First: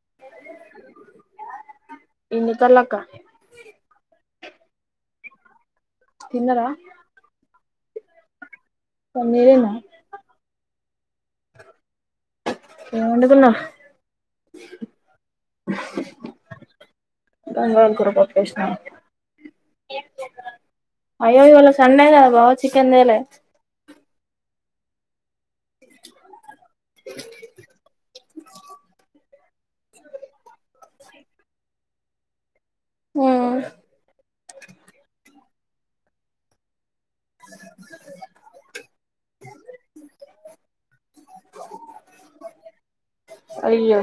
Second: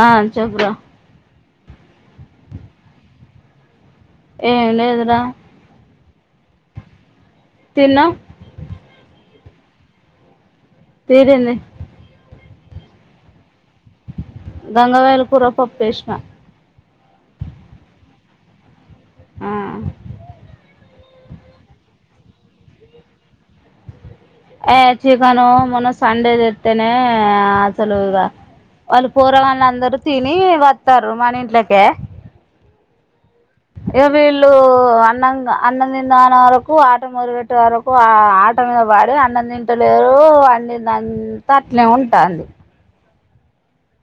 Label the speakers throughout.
Speaker 1: ఆ అన్చె బ్రో
Speaker 2: ఎంచెప్పలక్క
Speaker 1: ఎం లేదు రా
Speaker 2: తిన్నరా
Speaker 1: తిన్నం
Speaker 2: పని తీరిందా
Speaker 1: తిరింది
Speaker 2: ఏం వండుకున్నవు
Speaker 1: గంగావయిల్ కూర పప్పు వేసినా
Speaker 2: గంగ వాఇల్ కూర పప్పు వేసినవ
Speaker 1: ఆ
Speaker 2: అయ్యో ఇవల సండే కద బావ చికెన్ తెలే
Speaker 1: ఏ చికెన్ మొన్న సండే తెచ్ తినే అసలు ఈగ వాళ్ళు పోరాగలు ఇగ అందరు తిని వత్తరు మన ఇంట్లెకే ఇగ వీళ్ళు అన్నంగా అన్నం తిందాం అనె వరకు ఆక ఆట మొదలు పెట్టే వరకు ఆ ఆట మీద పడి అన్నం తింటలేరు వండింది అంతా అట్నే ఉంటాంది.
Speaker 2: అయ్యో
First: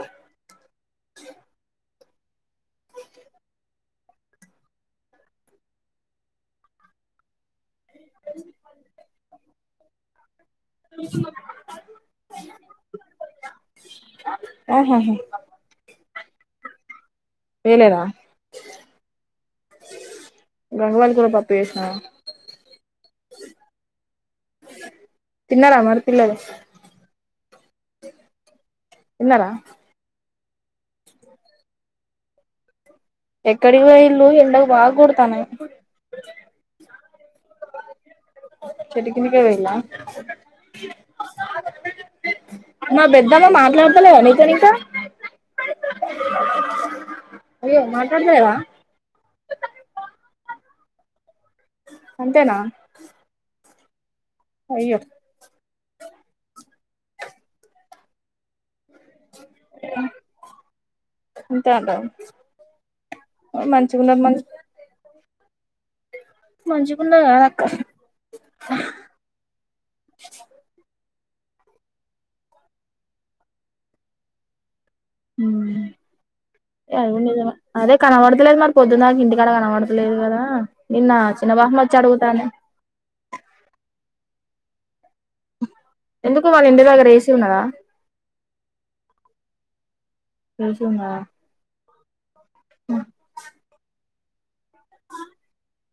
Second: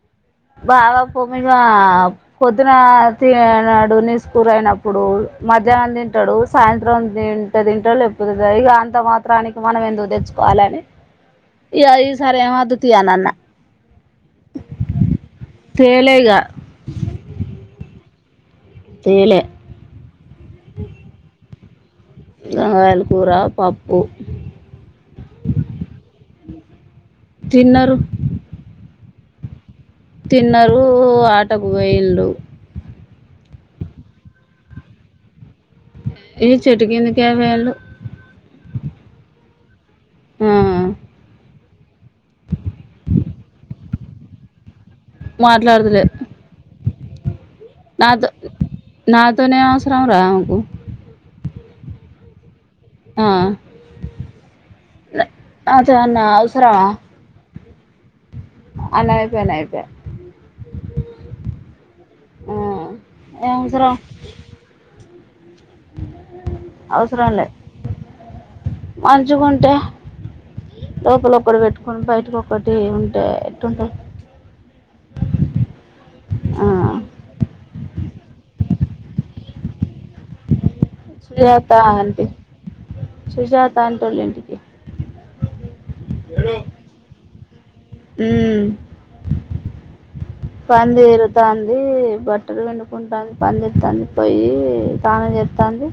Speaker 1: బావా పుంగి గో అప్ పొద్దున తిన్నాడు నీస్కోరా అయినప్పుడు మధ్యాహ్నం తింటాడు సాయంత్రం తింటె తింట డు ఎప్పుడు ఇక అంత మాత్రం దానికి మనం ఎందుకు తెచ్చు వాలనె ఇగ ఇసారి ఏం అవుత్ద్ తీయనన్న
Speaker 2: ఆహ హు
Speaker 1: తేలే ఈగ
Speaker 2: తెలేదా
Speaker 1: తెలె
Speaker 2: గంగవాల్ కూడా పప్ పప్పేసిన
Speaker 1: గంగవాల్ కూర పప్పు
Speaker 2: తిన్నార మరి పిల్లలు
Speaker 1: తిన్నారు
Speaker 2: తిన్నారా
Speaker 1: తిన్నారు ఆటకు వాయిన్లు
Speaker 2: ఎక్కడికి పోయిన్లు ఎండలు బాగా కొడుతున్నాయి
Speaker 1: ఏ చెట్టు కిందికే పోయిన్లు
Speaker 2: చెట్టు కిందికి పోయింన్ల [inaudible]
Speaker 1: ఆ
Speaker 2: నా పెద్దమ్మ మాట్లాడత లేద నీతోని ఇక
Speaker 1: మాట్లాడదులే
Speaker 2: అయ్యో
Speaker 1: నాతో
Speaker 2: మాట్లాడతలేదా
Speaker 1: నాతోనే ఎం అవసరంరా ఆమెకు
Speaker 2: అంతేనా
Speaker 1: ఆ
Speaker 2: అయ్యో
Speaker 1: ఆ చాలా అవసరమా అనయిపో అనయిపో
Speaker 2: అంతే అంటావా
Speaker 1: ఆ ఏం అవసరం
Speaker 2: మంచిగున్నది మంచి మంచిగున్నది
Speaker 1: అవసరం లే
Speaker 2: కాదక్క
Speaker 1: మంచుగుంటే లోపల ఒక్కటి పెట్టుకొని బయటకొక్కటి ఉంటే ఎట్టుంటా
Speaker 2: ఏ అది కూడా నిజమే అదే కనబడతలేదు మరి పొద్దున్నానికి ఇంటికాడ కనబడతలేదు కదా నిన్న చిన్న
Speaker 1: సుజాత
Speaker 2: బాపమ్మ వచ్చి
Speaker 1: అంటీ
Speaker 2: అడుగుతాంది
Speaker 1: సుజాత అంటోళ్ళింటికి
Speaker 2: ఎందుకు మ ఇంటి దగ్గర వేసి ఉన్నదా
Speaker 1: ఆ
Speaker 2: ఏసీ
Speaker 1: పంది
Speaker 2: ఉన్నదా
Speaker 1: ఇరు తాందిీ బ ట్టలు పిండుకుంటాంది పనిచేస్తుంది ప పోయి తానే చెప్తాంది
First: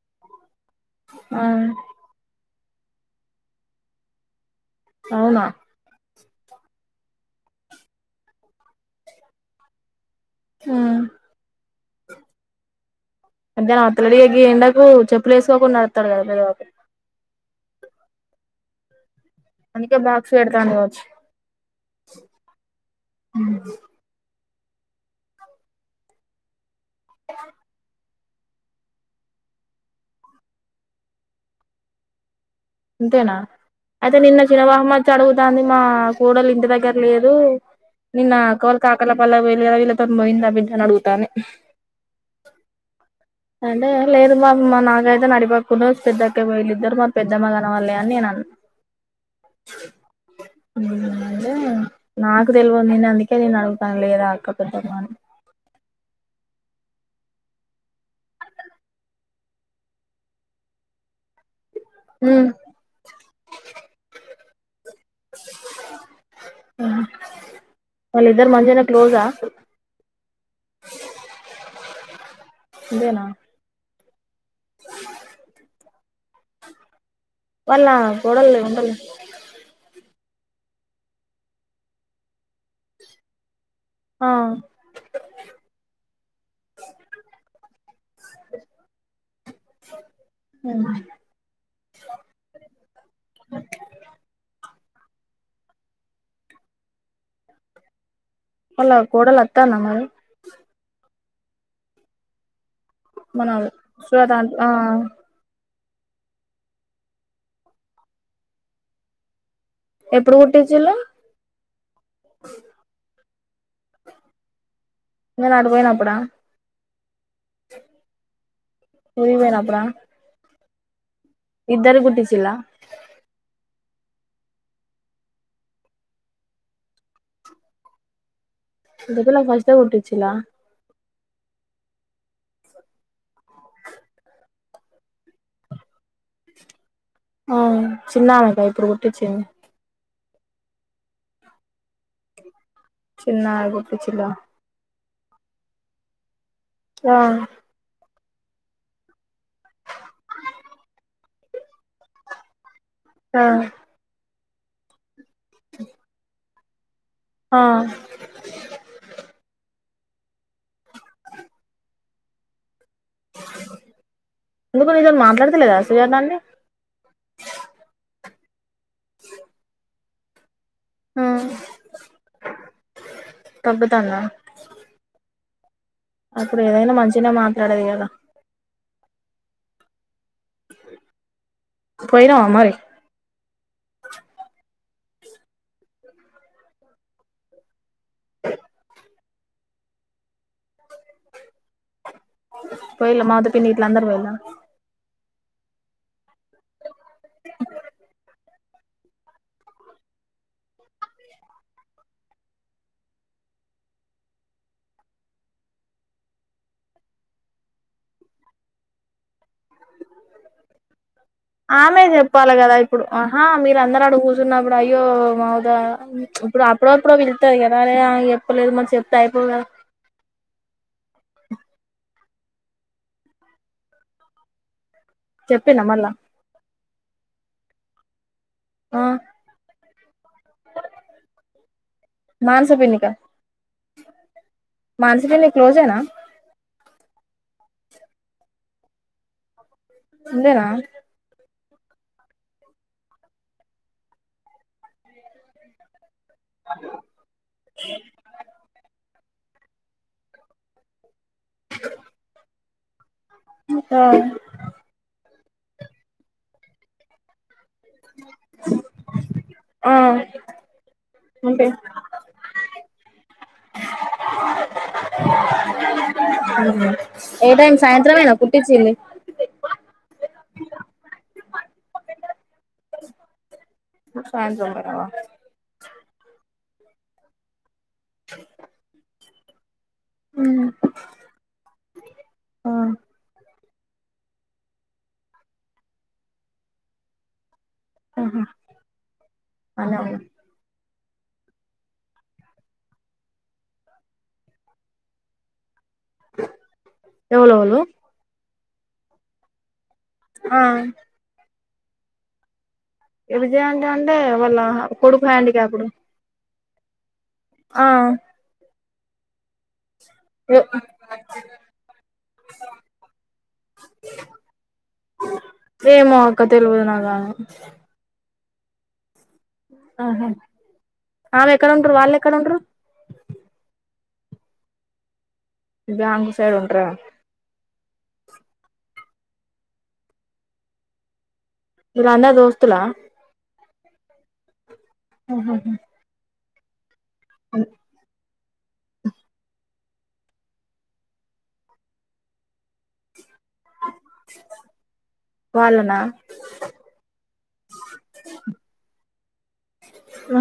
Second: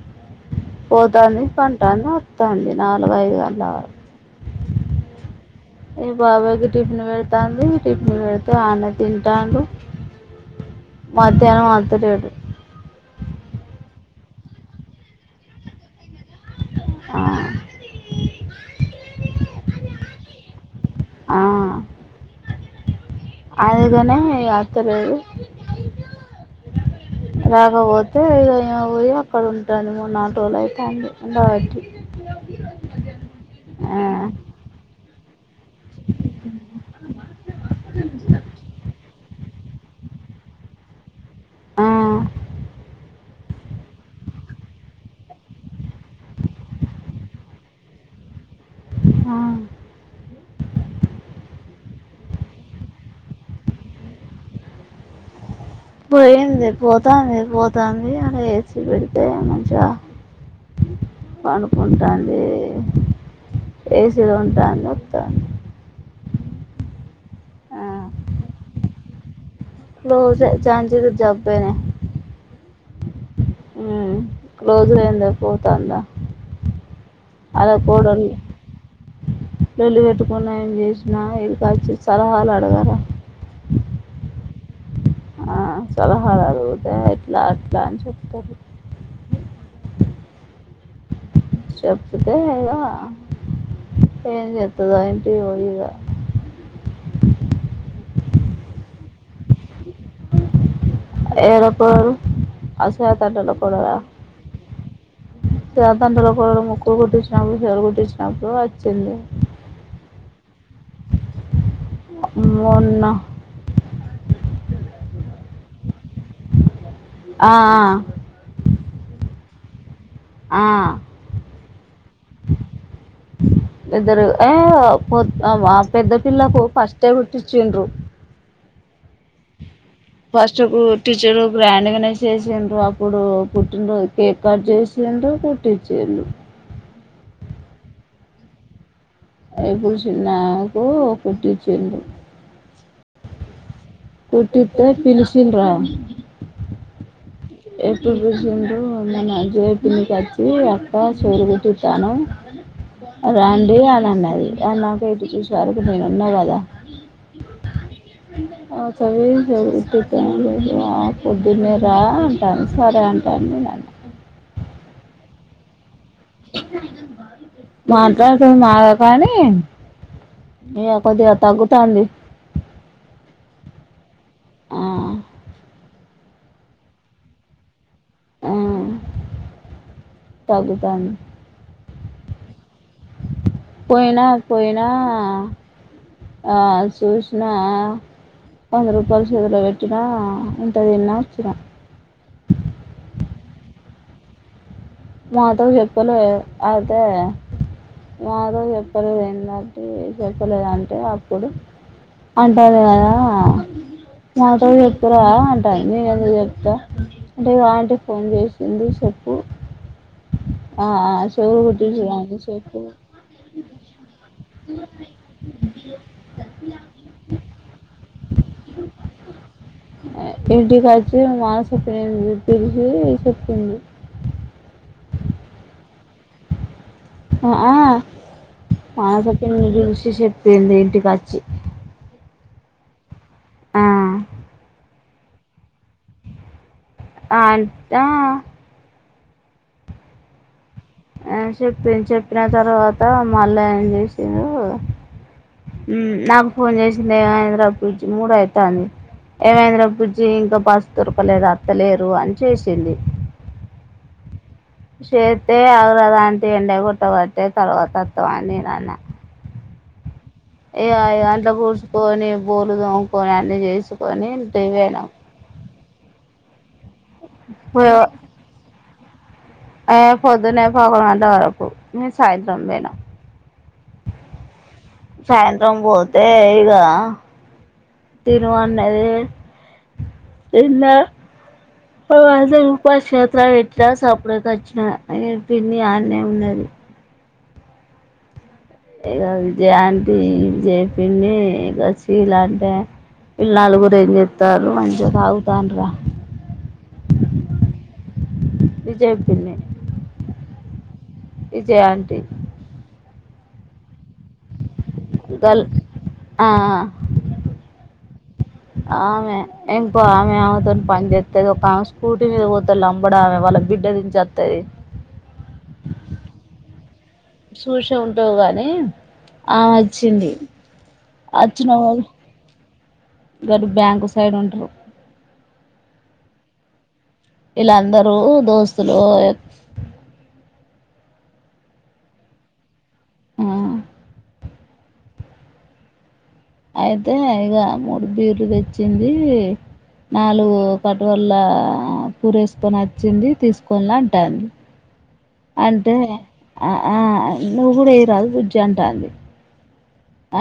Speaker 2: ఆ
Speaker 1: పొతాంది పంటంది వస్తుంది నాలుగైదు గంటల వరకు
Speaker 2: అవునా
Speaker 1: ఏ బాబాయికి టిఫిన్ పెడతాంది టిఫిన్ పెళ్తే ఆన్న తి ట్టాండు
Speaker 2: ఉమ్
Speaker 1: మధ్యాహ్నం మధ అదే అదే
Speaker 2: మధ్యాహ్నం అత్తలడి గి ఎండకు చెప్పులు వేసుకోకుండా నడుస్తాడు కదా పెద్దబాబు
Speaker 1: ఆ
Speaker 2: అందుకే బాక్స్ పెడతాంది కావచ్చు
Speaker 1: అలగానే ఇగ తరే రాకపోతే ఇగ ఈమె పోయి అక్కడుంటాంది మొన్న ఆటోల అయితుంది ఉండబట్టి
Speaker 2: అంతేనా
Speaker 1: ఆ
Speaker 2: అయితే నిన్న చిన మామ అచ్చి అడుగు దాంది మా కోడలు ఇంటి దగ్గర లేదు నిన్న కోల్కాకర్లపల్లి వెళ్లే గదా వీళ్ళతోని పోయిందా బిడ్డ అని అడుగుతాంది హుమ్మ్
Speaker 1: ఆ
Speaker 2: అంటే లేదు మమ్ మా నాగయితే నడిపాక్కును పెద్దక్క వీళ్ళిద్దరూ మరి పెద్ ద్దమ కనబడలే అని నేనన్న
Speaker 1: ఆ
Speaker 2: మ్మ్ అంటే నాకు తెలవదు నేను అందుకే నిన్ను అడుగుతున్నా లేదా అక్క పెద్దమ్మ అని
Speaker 1: పోయింది పోతాంది పోతాంది అలా ఏసి పెడితే మంచిగా పడు ఉంటాంది
Speaker 2: ఉమ్
Speaker 1: ఏసీలో ఉంటాంది వస్తాంది
Speaker 2: వాళ్ళిద్దరూ మంచిగానే క్లోజా
Speaker 1: లోసే ఝాన్సీ కి జబ్బేనే
Speaker 2: ఇదేనా
Speaker 1: ఆమ్ క్లోజ్లేం లేవ్ పోతాందా
Speaker 2: వాళ్ల కోడళ్ళు ఉండల్
Speaker 1: లొల్లి పెట్టుకున్నా ఏం చేసినా ఈడుకొచ్చి సలహాలు అడగరా
Speaker 2: ఆ
Speaker 1: ఆ సలహాలు అడిగితే ఇట్లా అట్లా అని చెప్తారు
Speaker 2: ఉహూమ్
Speaker 1: చెప్తుతే ఇగ ఎం చే వత్తదా ఏంటి ఓ ఇగ
Speaker 2: వాళ్ల కోడలు వత్తాందా మరి
Speaker 1: ఎడ పోరు
Speaker 2: మనాల్ శ్వేత ఆంట్ ఆ ఆ
Speaker 1: చేతండ్రులో కూడా ముక్కులు కుట్టించినప్పుడు చీర కుట్టించినప్పుడు అచ్చింది
Speaker 2: ఎప్పుడు కుట్టటించిల్లు
Speaker 1: మొన్న
Speaker 2: నేను ఆడిపోనప్పుడా
Speaker 1: ఆ ఆ
Speaker 2: స్కూల్ కి పోయినప్పుడా
Speaker 1: ఆ
Speaker 2: ఇద్దరూ కుట్టిచ్చిల్ల
Speaker 1: ఇద్దరు ఎ అ పొ అ పెద్ద పిల్లకు ఫస్టే కుట్టిచుండ్రు
Speaker 2: అందుకనే ఫస్ ఎట్ట కుట్టిచ్చిలా
Speaker 1: టీచర్ గ్రాండ్ గానే చేసిండ్రు అప్పుడు పుట్టినరోజు కేక్ కట్ చేసిండ్రు కుట్టిచ్చిర్రు టీచర్లు
Speaker 2: ఆ చిన్నామెగా ఇప్పుడు పుట్ కుట్టించింది
Speaker 1: చిన్నామెకు కుట్టించిండ్రు
Speaker 2: చిన్నఆగు
Speaker 1: కుట్టితే పిల్స్ ఇచ్చిండ్రా
Speaker 2: ఆ
Speaker 1: ఎప్పుడు చూచిండ్రు మన జ్యోతినిబట్టి అత్తా చెవులు కుట్టితాను.
Speaker 2: ఆ
Speaker 1: రండి అని అన్నది ఏన్నా పే చూసి ఆ రోజు నేను ఉన్న కదా
Speaker 2: ఆ
Speaker 1: హాం అ సవి సవి స పోలేదు ఆ పొద్దున్నే రా అన్టాంది సరే అంటే అండి నేన్
Speaker 2: ఎందుకో నీతో మాట్లాడతలేద అస్
Speaker 1: మాట్లాడత్ తూ మాగా కానీ మీయ్య కొద్దిగా
Speaker 2: ఆంటీ
Speaker 1: తగ్గుతంది
Speaker 2: తగ్గుతాందా
Speaker 1: ఆ
Speaker 2: అప్పుడు ఏదైనా మంచినే మాట్లాడేది కదా
Speaker 1: ఆ తగ్గుతాంది.
Speaker 2: పోయిరావా మరి
Speaker 1: పోయినా పోయినా ఆ చూసినా కొంద్రు గొలుసులిగా పెట్టినా ఇంతతిన్నా వచ్చిన
Speaker 2: పోయిలా మాతో పిన్ని ఈట్లా అందరు పోయిల
Speaker 1: మాతో చెప్పలే అదే మాతో జెప్పలేదు ఏంటంటే చెప్పలేదంటే అప్పుడు అంటంది కదా మాతోచెప్పురా అంటంది నేను ఎందుకు చెప్తా అంటే ఆంటి ఫోన్ చేసింది చెప్పు ఆ, చెవులు
Speaker 2: ఆమె
Speaker 1: కుట్టించుకోండి
Speaker 2: చెప్పాలి కదా
Speaker 1: చెప్పు
Speaker 2: ఇప్పుడు ఆహా మీరందరూ ఆడ కూర్చున్నప్పుడు అయ్యో మమత ఇప్ప్ అప్పుడప్పుడు పిలుత్తది కదనే నాకు చెప్పలేదు చెప్తే అయిపోగా
Speaker 1: ఇగ మానస పేరు పిలిచి చెప్పింది.
Speaker 2: చెప్పిందా మల్ల
Speaker 1: అ ఆ
Speaker 2: ఆ
Speaker 1: మానాస వచ్చింది చూసీ చూసి చెప్పింది ఇంటికొచ్చి
Speaker 2: మానస పిన్నిక మానస పిన్ని క్లోజ్ ఏనా
Speaker 1: ఆంటీ ఆ
Speaker 2: ఇందేనా
Speaker 1: ఆ చెప్పింది చెప్పిన తర్వాత మళ్ళా ఏం చేసింరూ మ్మ్ నాకు ఫోన్ చేసింది ఏం అయింది రా బుజ్జి ప మూడ అవుతుంది ఏం అయ్యింది రా బుజ్జి ఇంకా పాస్తూరు లేదు అత్తలేరు అని చేస్ చెల్లి
Speaker 2: మ్మ్ ఆ
Speaker 1: శత్తే ఆగరాదు ఆంటీ ఎండ గొట్టవట్టే తర్వాత వత్తవా అని నేను అన్నా
Speaker 2: ఆ
Speaker 1: ఏ అయి అంట్లా
Speaker 2: ఉంటే
Speaker 1: కూర్చుకొని బోలు దోముకోని ఆ అన్నీ చేసుకొనిన్ చేవేడం
Speaker 2: హూ హుమ్ ఏ టైం సాయంత్రమేనా కుట్టిచ్చింది
Speaker 1: అయే పొద్దునే పదకొండు గంటల వరకు నేను సాయంత్రం పోయినా
Speaker 2: న్ సాయంత్రం పోయి
Speaker 1: సాయంత్రం పోోత్ తే ఇగా తినువాన్నది తిన్న తరువాత
Speaker 2: ఆ
Speaker 1: రూపాయి చేతులా పెట్టి ఇద సపుడ కి వచ్చిన ఇగ పిన్ని అన్నే ఉండది
Speaker 2: ఆహా
Speaker 1: ఏదో విజయ
Speaker 2: బానే
Speaker 1: ఆంటీ
Speaker 2: ఉంది
Speaker 1: జె పిన్ని గసి ఇలా అంటే వీళ్ళు నలుగురు ఏం చెత్తారు మంచిగా తగుతాను రా
Speaker 2: ఎవలెవలు
Speaker 1: విజయ పిన్ని
Speaker 2: ఆ
Speaker 1: విజయ ఆంటీ
Speaker 2: ఎ విజయ ఆంటీ అంటే వాళ్ళ కొడుకు
Speaker 1: గల్
Speaker 2: హ్యాండీక్యాప్డ్
Speaker 1: ఆ
Speaker 2: ఆ
Speaker 1: ఆమె ఎం ప్పు ఆమె ఆమెతో పనిచస్తది ఒక ఆమె స్కూటీ మీద పోత లంబడా ఆమె వాళ్ళ బిడ్డ దించి వస్తది
Speaker 2: పక్క తెలుగుదు నా
Speaker 1: సూచె ఉంట ఆ గానే ఆ
Speaker 2: ఆహా
Speaker 1: వచ్చింది
Speaker 2: ఆమె
Speaker 1: వచ్చిన
Speaker 2: ఎక్కడ ఉంటరు
Speaker 1: వాళ్ళు
Speaker 2: ఎక్కడ ఉంటరు
Speaker 1: గరి బ్యాంక్ వస్తు సైడ్ ఉంటరు
Speaker 2: ఇ బ్యాంకు సైడ్ ఉంటరా
Speaker 1: అందరూ దోస్తులు
Speaker 2: మీరు అందరూ దోస్తలా
Speaker 1: ఆ
Speaker 2: ఆహ్ హహ
Speaker 1: అయిదు అయితే ఇగా మూడు బీర్లు తెచ్చింది నాలుగు కటువల పూరేసుకొనిచ్చింది తీసుకోన్లే అంటాంది అంటే
Speaker 2: వాళ్ళనా
Speaker 1: ఆ ఆ నువ్వు కూడా వెయ్య రాదు బుజ్జి అంటాంది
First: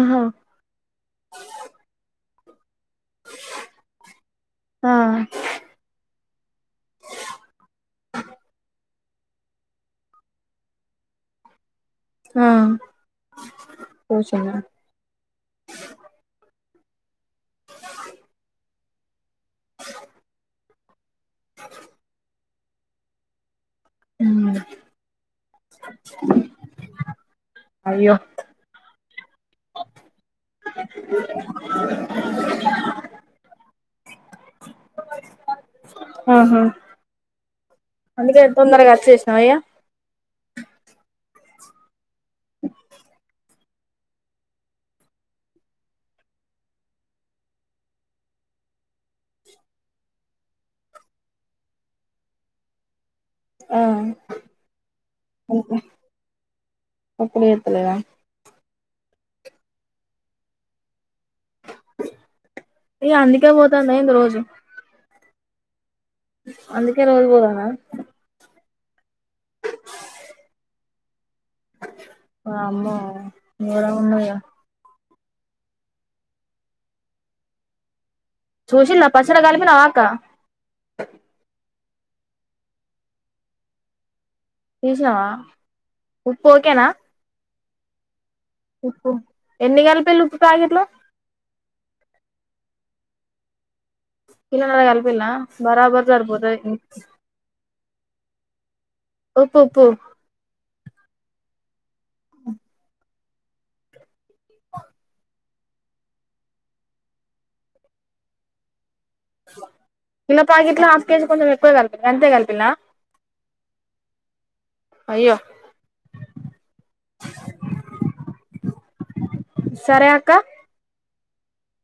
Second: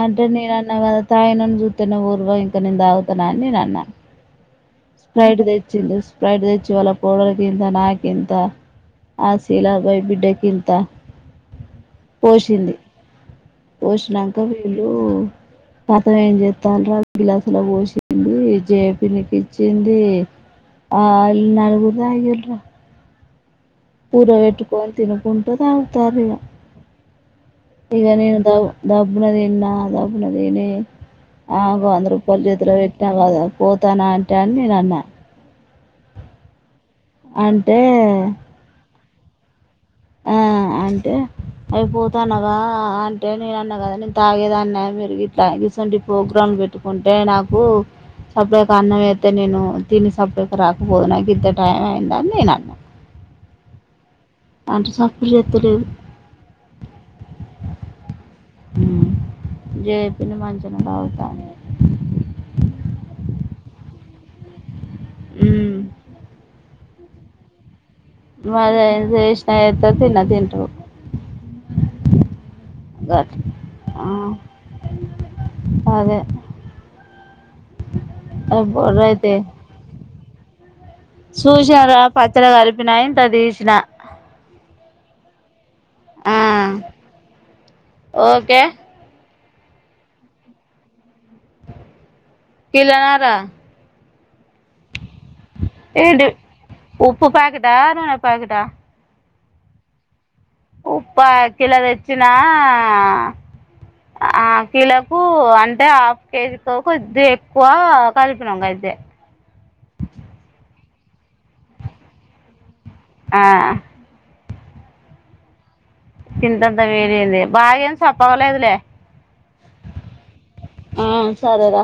Speaker 2: ఆహా
Speaker 1: నేనన్నా కదా తాగినోన్ని చూస్తే నువ్వు ఊరువయా ఇక నేను తాగుతానా అని నేనన్నా
Speaker 2: ఆ
Speaker 1: స్ప్రైట్ తెచ్చిండు స్పైట్ తెచ్చి వాళ్ళ కోడలకింత నాకింత ఆ శీలా భాయి బిడ్డకింత
Speaker 2: ఆ
Speaker 1: పోసింది పోసినంక
Speaker 2: కూర్చున్నా
Speaker 1: వీళ్ళు పాతదయింది అని చెప్పి తరు గ్లాసులో పోసింది జే తినేకి జింది ఆ ఇల్లు నలుగురిదా ఐదుగురిదా కూర పెట్టుకోని తినుకుంట తాగుతారు ఇగ ఇగ
Speaker 2: అయ్యో
Speaker 1: నేను దవ ద ఇబ్బుడు తిన్న కదా, అబ్బుడు తిని. ఆ వంద రూపాయలు చేతిలో పెట్టి అలా కదా పోతానా అంటె అని నేనన్నా
Speaker 2: అహా
Speaker 1: అంటే
Speaker 2: అందుకే నేను తొందరగా వచ్చేసి తవయా
Speaker 1: ఆ అంటే అయిపోతు వత్తన్నావా అంటే నేను అన్ తిన్నా కదా నేను తాగేదాన్న మీరు ఇట్ల ఇసువంటి ప్రోగ్రామ్ పెట్టుకుంటే నాకు సపడక అన్నం అయితే నేను తిని సప్పలేక రాకపోదు నాకు ఇంత టైం అయిందని నేను అన్నా
Speaker 2: ఆ
Speaker 1: అంటే సప్పుడు చేత్తలేదు
Speaker 2: అప్పుడు చేత్తలేదా
Speaker 1: ఉ జేపీని మంచునా తాగుతా
Speaker 2: ఏ అందుకే పోతాంద ఎంది రోజు
Speaker 1: ఉ
Speaker 2: అందుకే రోజు పోతాంద
Speaker 1: వాళ్ళు ఏం చేసినా ఎంత తిన్న తింటరు
Speaker 2: వామ్మో
Speaker 1: గట్ల ఆ
Speaker 2: ఇంగేమనది ఇగ
Speaker 1: అదే
Speaker 2: చూశిల్లా
Speaker 1: బుర్రైతే
Speaker 2: పచ్చడ కలిపినావా అక్కా
Speaker 1: జర పచ్చడి కలిపినా ఇంత తీసిన
Speaker 2: తిసినావా
Speaker 1: ఆ
Speaker 2: ఉప్పు ఓకేనా
Speaker 1: ఓకే
Speaker 2: ఉప్పు ఎన్ని కలిపిల్లు ఉప్పు ప్యాకిట్లు
Speaker 1: కిలనారా
Speaker 2: కిలోన్నార కల్ పిల్ల బరాబర్ సారిపోత [inaudible]
Speaker 1: [inaudible] ప్యాకిటా
Speaker 2: ఉప్పు ఉప్పు
Speaker 1: ఉప్పా కిలో తెచ్చిన ఆ కీలోకు అం అంటే హాఫ్ కేజీకు కొద్దిగ ఎక్కువ కలిపినం గంతే
Speaker 2: కిలో ప్యాకెట్లో హాఫ్ కేజీ కొంచెం ఎక్కువ కలిపిల్ గంతే కలిపిల్ల
Speaker 1: ఆ
Speaker 2: అయ్యో
Speaker 1: గింతంతా వేడిగయింది బాగా ఏం సప్పగలేదులే
Speaker 2: సరేఅక్క
Speaker 1: ఆ సరేర